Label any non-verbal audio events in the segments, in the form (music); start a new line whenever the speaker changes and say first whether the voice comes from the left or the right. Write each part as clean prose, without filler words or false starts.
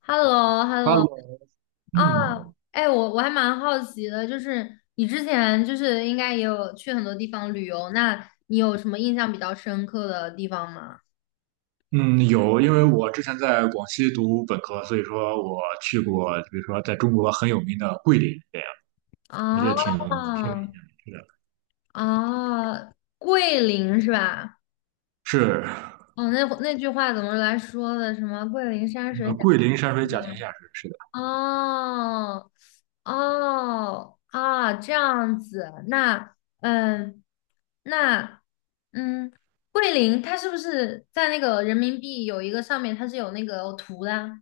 left: h e l l o h e l l
right: 哈
left: o
right: 喽，
left: 啊，
right: 嗯
left: 哎，我还蛮好奇的，就是你之前就是应该也有去很多地方旅游，那你有什么印象比较深刻的地方吗？
right: 嗯，有，因为我之前在广西读本科，所以说我去过，比如说在中国很有名的桂林，这样我觉得
left: 啊
right: 挺有意思的。
left: 啊，桂林是吧？
right: 是，
left: 哦，那句话怎么来说的？什么桂林山
right: 那个
left: 水甲？
right: 桂林山水甲天下是的，
left: 哦，哦，啊，这样子，那，嗯，那，嗯，桂林它是不是在那个人民币有一个上面它是有那个图的啊。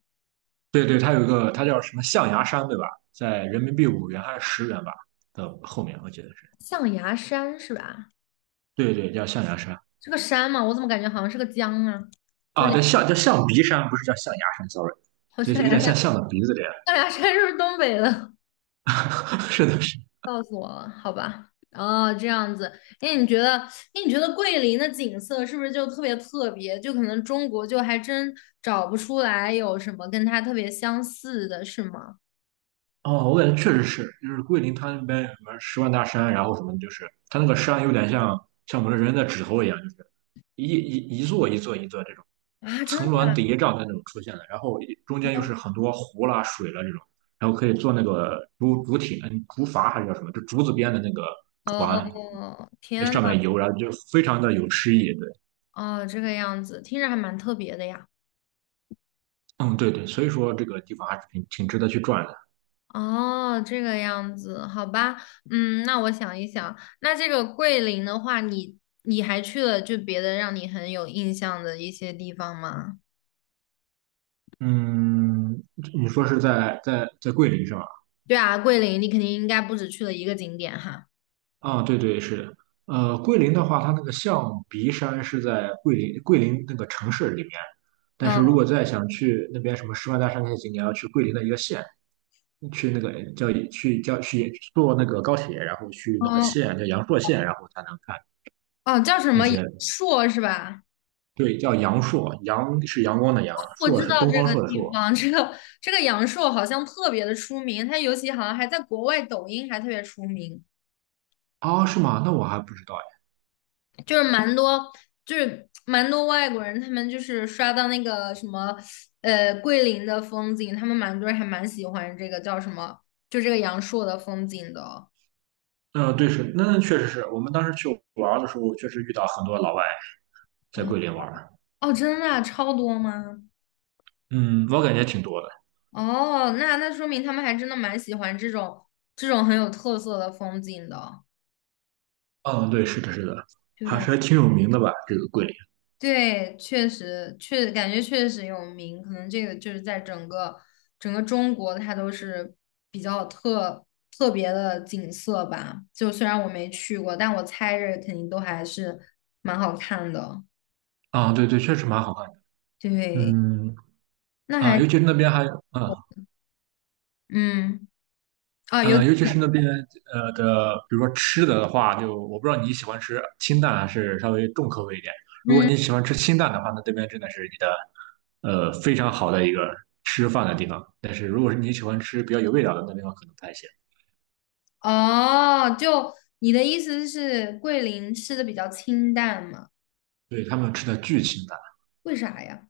right: 对对，它有一个，它叫什么象牙山，对吧？在人民币5元还是10元吧的后面，我记得是，
left: 象牙山是吧？
right: 对对，叫象牙山
left: 是个山吗？我怎么感觉好像是个江啊？就
right: 啊，
left: 两，
right: 对，象叫象鼻山，不是叫象牙山，sorry,
left: 好像
right: 就
left: 象
right: 是有
left: 牙
right: 点
left: 山，
right: 像象的鼻子这样。
left: 象牙山是不是东北的？
right: (laughs) 是的，是的
left: 告诉我了，好吧？哦，这样子。哎，你觉得，哎，你觉得桂林的景色是不是就特别特别？就可能中国就还真找不出来有什么跟它特别相似的，是吗？
right: 哦，我感觉确实是，就是桂林它那边有什么十万大山，然后什么的就是它那个山有点像我们人的指头一样，就是一座一座一座这种
left: 啊，真的
right: 层峦
left: 假
right: 叠嶂的那种出现的，然后中间又
left: 的？
right: 是很多湖啦、水啦这种，然后可以坐那个竹艇、竹筏还是叫什么，就竹子编的那个船，
left: 哦，
right: 那
left: 天呐，
right: 上面游，然后就非常的有诗意。对，
left: 哦，这个样子，听着还蛮特别的呀。
right: 嗯，对对，所以说这个地方还是挺值得去转的。
left: 哦，这个样子，好吧，嗯，那我想一想，那这个桂林的话，你还去了就别的让你很有印象的一些地方吗？
right: 嗯，你说是在桂林是吧？
left: 对啊，桂林你肯定应该不止去了一个景点哈。
right: 啊，对对是的，桂林的话，它那个象鼻山是在桂林那个城市里面，但是如
left: 嗯
right: 果再想去那边什么十万大山那些景点，要去桂林的一个县，去坐那个高铁，然后去那个
left: 嗯，
right: 县叫阳朔县，然后才能看
left: 哦，叫什
right: 那
left: 么阳
right: 些，
left: 朔是吧？
right: 对，叫阳朔，阳是阳光的阳，
left: 我知
right: 朔是
left: 道
right: 东
left: 这
right: 方
left: 个
right: 朔的
left: 地
right: 朔。
left: 方，这个阳朔好像特别的出名，它尤其好像还在国外抖音还特别出名，
right: 啊，是吗？那我还不知道哎。
left: 就是蛮多就是蛮多外国人，他们就是刷到那个什么桂林的风景，他们蛮多人还蛮喜欢这个叫什么，就这个阳朔的风景的。
right: 嗯、对，是，那确实是我们当时去玩儿的时候，确实遇到很多老外在
left: 嗯，
right: 桂林玩儿
left: 哦，真的啊超多吗？
right: 嗯，我感觉挺多的。
left: 哦，那说明他们还真的蛮喜欢这种很有特色的风景的。
right: 嗯，对，是的，是的，还
left: 对
right: 是还挺有名的吧，这个桂林。
left: 对，确实感觉确实有名，可能这个就是在整个中国，它都是比较特别的景色吧。就虽然我没去过，但我猜着肯定都还是蛮好看的。
right: 啊，对对，确实蛮好看的。
left: 对，
right: 嗯，
left: 那
right: 啊，
left: 还
right: 尤其是那边还，啊，
left: 嗯啊有
right: 尤其是那边的，比如说吃的话，就我不知道你喜欢吃清淡还是稍微重口味一点。如果
left: 嗯
right: 你喜欢吃清淡的话，那这边真的是你的非常好的一个吃饭的地方。但是如果是你喜欢吃比较有味道的，那地方可能不太行。
left: 哦，就你的意思是桂林吃的比较清淡嘛？
right: 对，他们吃的巨清淡。
left: 为啥呀？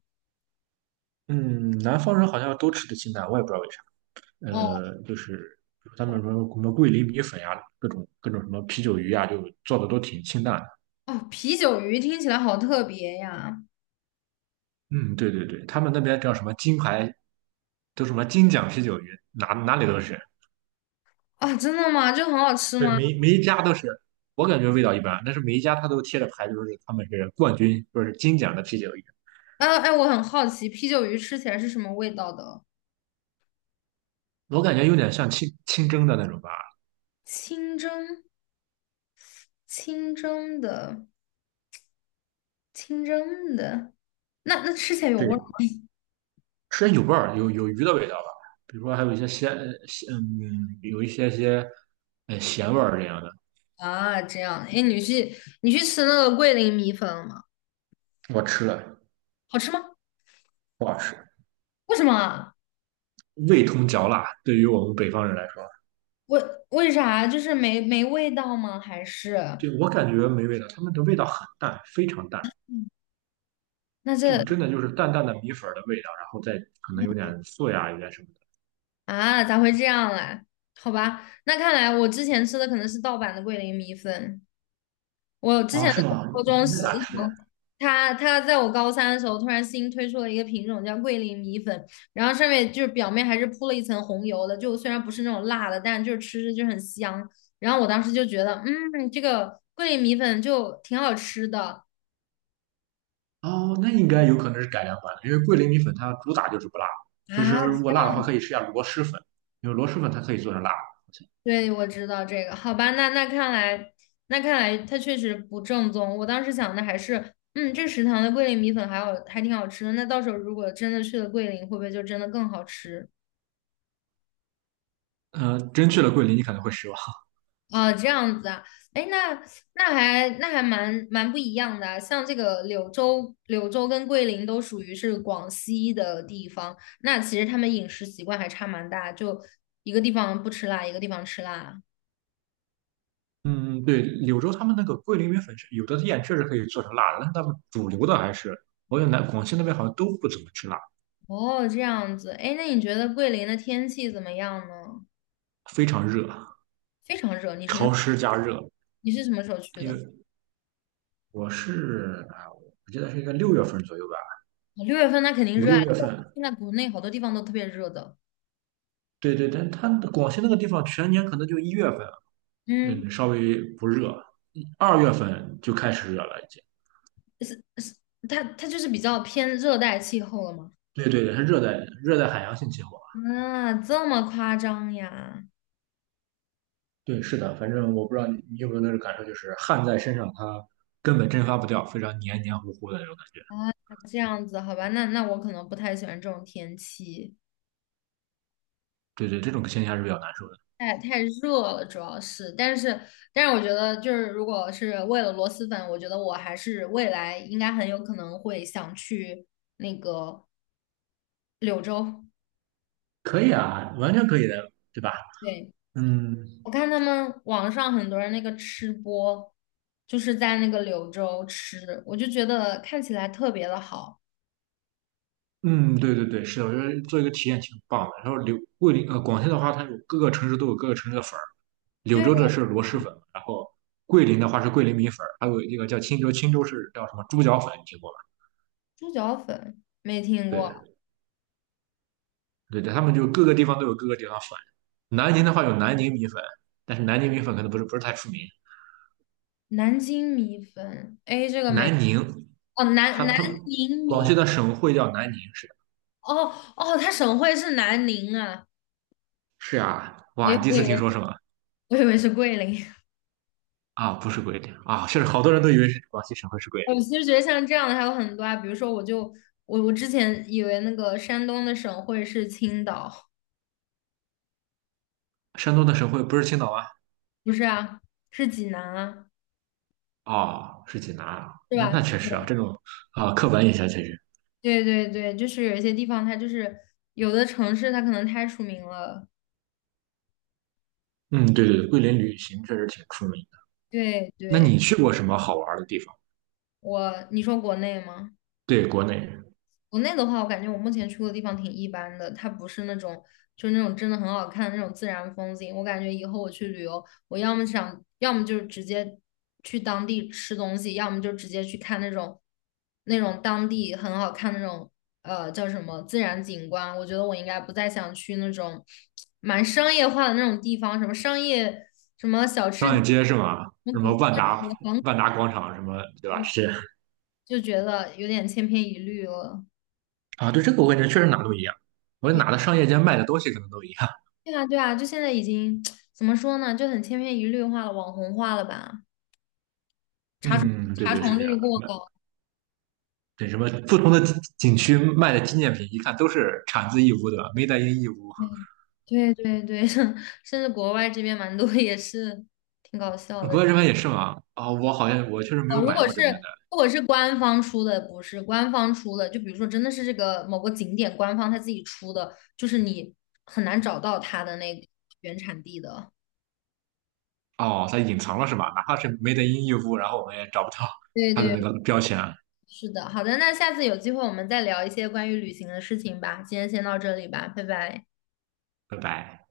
right: 嗯，南方人好像都吃的清淡，我也不知道为啥。
left: 哦
right: 就是他们什么什么桂林米粉呀，各种各种什么啤酒鱼呀，就做的都挺清淡的。
left: 哦，啤酒鱼听起来好特别呀！
right: 嗯，对对对，他们那边叫什么金牌，都什么金奖啤酒鱼，哪里都是，
left: 啊，真的吗？这很好吃
right: 对，
left: 吗？
right: 每一家都是。我感觉味道一般，但是每一家他都贴着牌，就是他们是冠军，就是金奖的啤酒鱼。
left: 哎哎，我很好奇，啤酒鱼吃起来是什么味道的？
right: 我感觉有点像清蒸的那种吧，
left: 清蒸，清蒸的，清蒸的，那吃起来有味儿
right: 对，
left: 吗？
right: 吃着有味儿，有鱼的味道吧。比如说还有一些鲜,有一些咸味儿这样的。
left: 啊？这样，哎，你去吃那个桂林米粉了吗？
right: 我吃了，
left: 好吃吗？
right: 不好吃。
left: 为什么啊
right: 味同嚼蜡，对于我们北方人来说，
left: 为为啥？就是没味道吗？还是
right: 对我感觉没味道，他们的味道很淡，非常淡，
left: 那
right: 就
left: 这？
right: 是真的就是淡淡的米粉的味道，然后再可能有点素呀，有点什么的。
left: 啊，咋会这样嘞？好吧，那看来我之前吃的可能是盗版的桂林米粉。我之前
right: 哦，
left: 的
right: 是吗？
left: 高中
right: 那
left: 食
right: 咋吃呀？
left: 堂，他在我高三的时候突然新推出了一个品种叫桂林米粉，然后上面就是表面还是铺了一层红油的，就虽然不是那种辣的，但就是吃着就很香。然后我当时就觉得，嗯，这个桂林米粉就挺好吃的。
right: 哦，那应该有可能是改良版的，因为桂林米粉它主打就是不辣。其
left: 啊，
right: 实如果辣的话，可以试一下螺蛳粉，因为螺蛳粉它可以做成辣的。
left: 对，我知道这个。好吧，那看来它确实不正宗。我当时想的还是，嗯，这食堂的桂林米粉还好，还挺好吃的。那到时候如果真的去了桂林，会不会就真的更好吃？
right: 真去了桂林，你可能会失望。
left: 哦，这样子啊，哎，那那还蛮不一样的啊，像这个柳州跟桂林都属于是广西的地方，那其实他们饮食习惯还差蛮大，就一个地方不吃辣，一个地方吃辣啊。
right: 嗯，对，柳州他们那个桂林米粉是有的店确实可以做成辣的，但是他们主流的还是，我感觉南广西那边好像都不怎么吃辣。
left: 哦，这样子，哎，那你觉得桂林的天气怎么样呢？
right: 非常热，
left: 非常热，你什么？
right: 潮湿加热。
left: 你是什么时候去
right: 因
left: 的？
right: 为我记得是应该六月份左右吧，
left: 6月份那肯定
right: 五
left: 热啊，
right: 六月份。
left: 现在国内好多地方都特别热的。
right: 对对，但它广西那个地方全年可能就1月份，
left: 嗯，
right: 嗯，稍微不热，2月份就开始热了已经。
left: 它就是比较偏热带气候了嘛。
right: 对对对，它热带海洋性气候。
left: 啊，这么夸张呀？
right: 对，是的，反正我不知道你有没有那种感受，就是汗在身上，它根本蒸发不掉，非常黏黏糊糊的那种感觉。
left: 啊，这样子，好吧，那我可能不太喜欢这种天气，
right: 对对，这种现象是比较难受的。
left: 太热了，主要是。但是，我觉得就是如果是为了螺蛳粉，我觉得我还是未来应该很有可能会想去那个。柳州，
right: 可以啊，完全可以的，对吧？
left: 对，
right: 嗯，
left: 我看他们网上很多人那个吃播，就是在那个柳州吃，我就觉得看起来特别的好。
right: 嗯，对对对，是的，我觉得做一个体验挺棒的。然后柳桂林呃，广西的话，它有各个城市都有各个城市的粉儿，柳
left: 对，
right: 州的是螺蛳粉，然后桂林的话是桂林米粉儿还有一个叫钦州，钦州是叫什么猪脚粉，你听过吗？
left: 猪脚粉没听过，
right: 对对对，他们就各个地方都有各个地方粉。南宁的话有南宁米粉，但是南宁米粉可能不是太出名。
left: 南京米粉，哎，这个没，
right: 南宁，
left: 哦，南
right: 它
left: 南
right: 它
left: 宁
right: 广西
left: 米，
right: 的省会叫南宁，是的
left: 哦哦，它省会是南宁啊，
right: 是啊，哇，
left: 我
right: 你第一次听说
left: 以
right: 是吗？
left: 我以为是桂林。(laughs)
right: 啊，不是桂林啊，是好多人都以为是广西省会是桂林，
left: 我其实觉得像这样的还有很多啊，比如说我就我我之前以为那个山东的省会是青岛，
right: 山东的省会不是青岛吗？
left: 不是啊，是济南啊。
right: 哦，是济南啊，
left: 是
right: 那
left: 吧？
right: 那确实啊，这种刻板印象确实，
left: 对对对，就是有一些地方，它就是有的城市，它可能太出名了。
right: 嗯，对对对，桂林旅行确实挺出名的。
left: 对
right: 那
left: 对，
right: 你去过什么好玩的地方？
left: 我，你说国内吗？
right: 对，国内
left: 国内的话，我感觉我目前去过的地方挺一般的，它不是那种就那种真的很好看的那种自然风景。我感觉以后我去旅游，我要么想，要么就是直接去当地吃东西，要么就直接去看那种当地很好看的那种叫什么自然景观。我觉得我应该不再想去那种蛮商业化的那种地方，什么商业什么小吃
right: 商
left: 街
right: 业街是吗？
left: 什么
right: 什
left: 古
right: 么万
left: 古
right: 达
left: 黄，
right: 万达广场什么，对吧？是
left: 就觉得有点千篇一律了。
right: 啊，对这个我感觉确实哪都一样，我觉得哪的商业街卖的东西可能都一样。
left: 对啊，对啊，就现在已经 (tsk) 怎么说呢，就很千篇一律化了，网红化了吧？查重
right: 嗯，对
left: 查
right: 对是
left: 重
right: 这样
left: 率
right: 的，
left: 过
right: 卖
left: 高，
right: 对什么不同的景区卖的纪念品，一看都是产自义乌的，made in 义乌。
left: 对对对对，(laughs) 甚至国外这边蛮多也是挺搞笑
right: 国
left: 的
right: 外这边也是吗？啊、我好像我确实没
left: 哦。
right: 有
left: 如
right: 买
left: 果
right: 过
left: 是
right: 这边的。
left: 如果是官方出的，不是官方出的，就比如说真的是这个某个景点官方他自己出的，就是你很难找到它的那个原产地的。
right: 哦，它隐藏了是吧？哪怕是 Made in 优步，然后我们也找不到
left: 对
right: 它的那
left: 对，
right: 个标签，
left: 是的，好的，那下次有机会我们再聊一些关于旅行的事情吧。今天先到这里吧，拜拜。
right: 拜拜。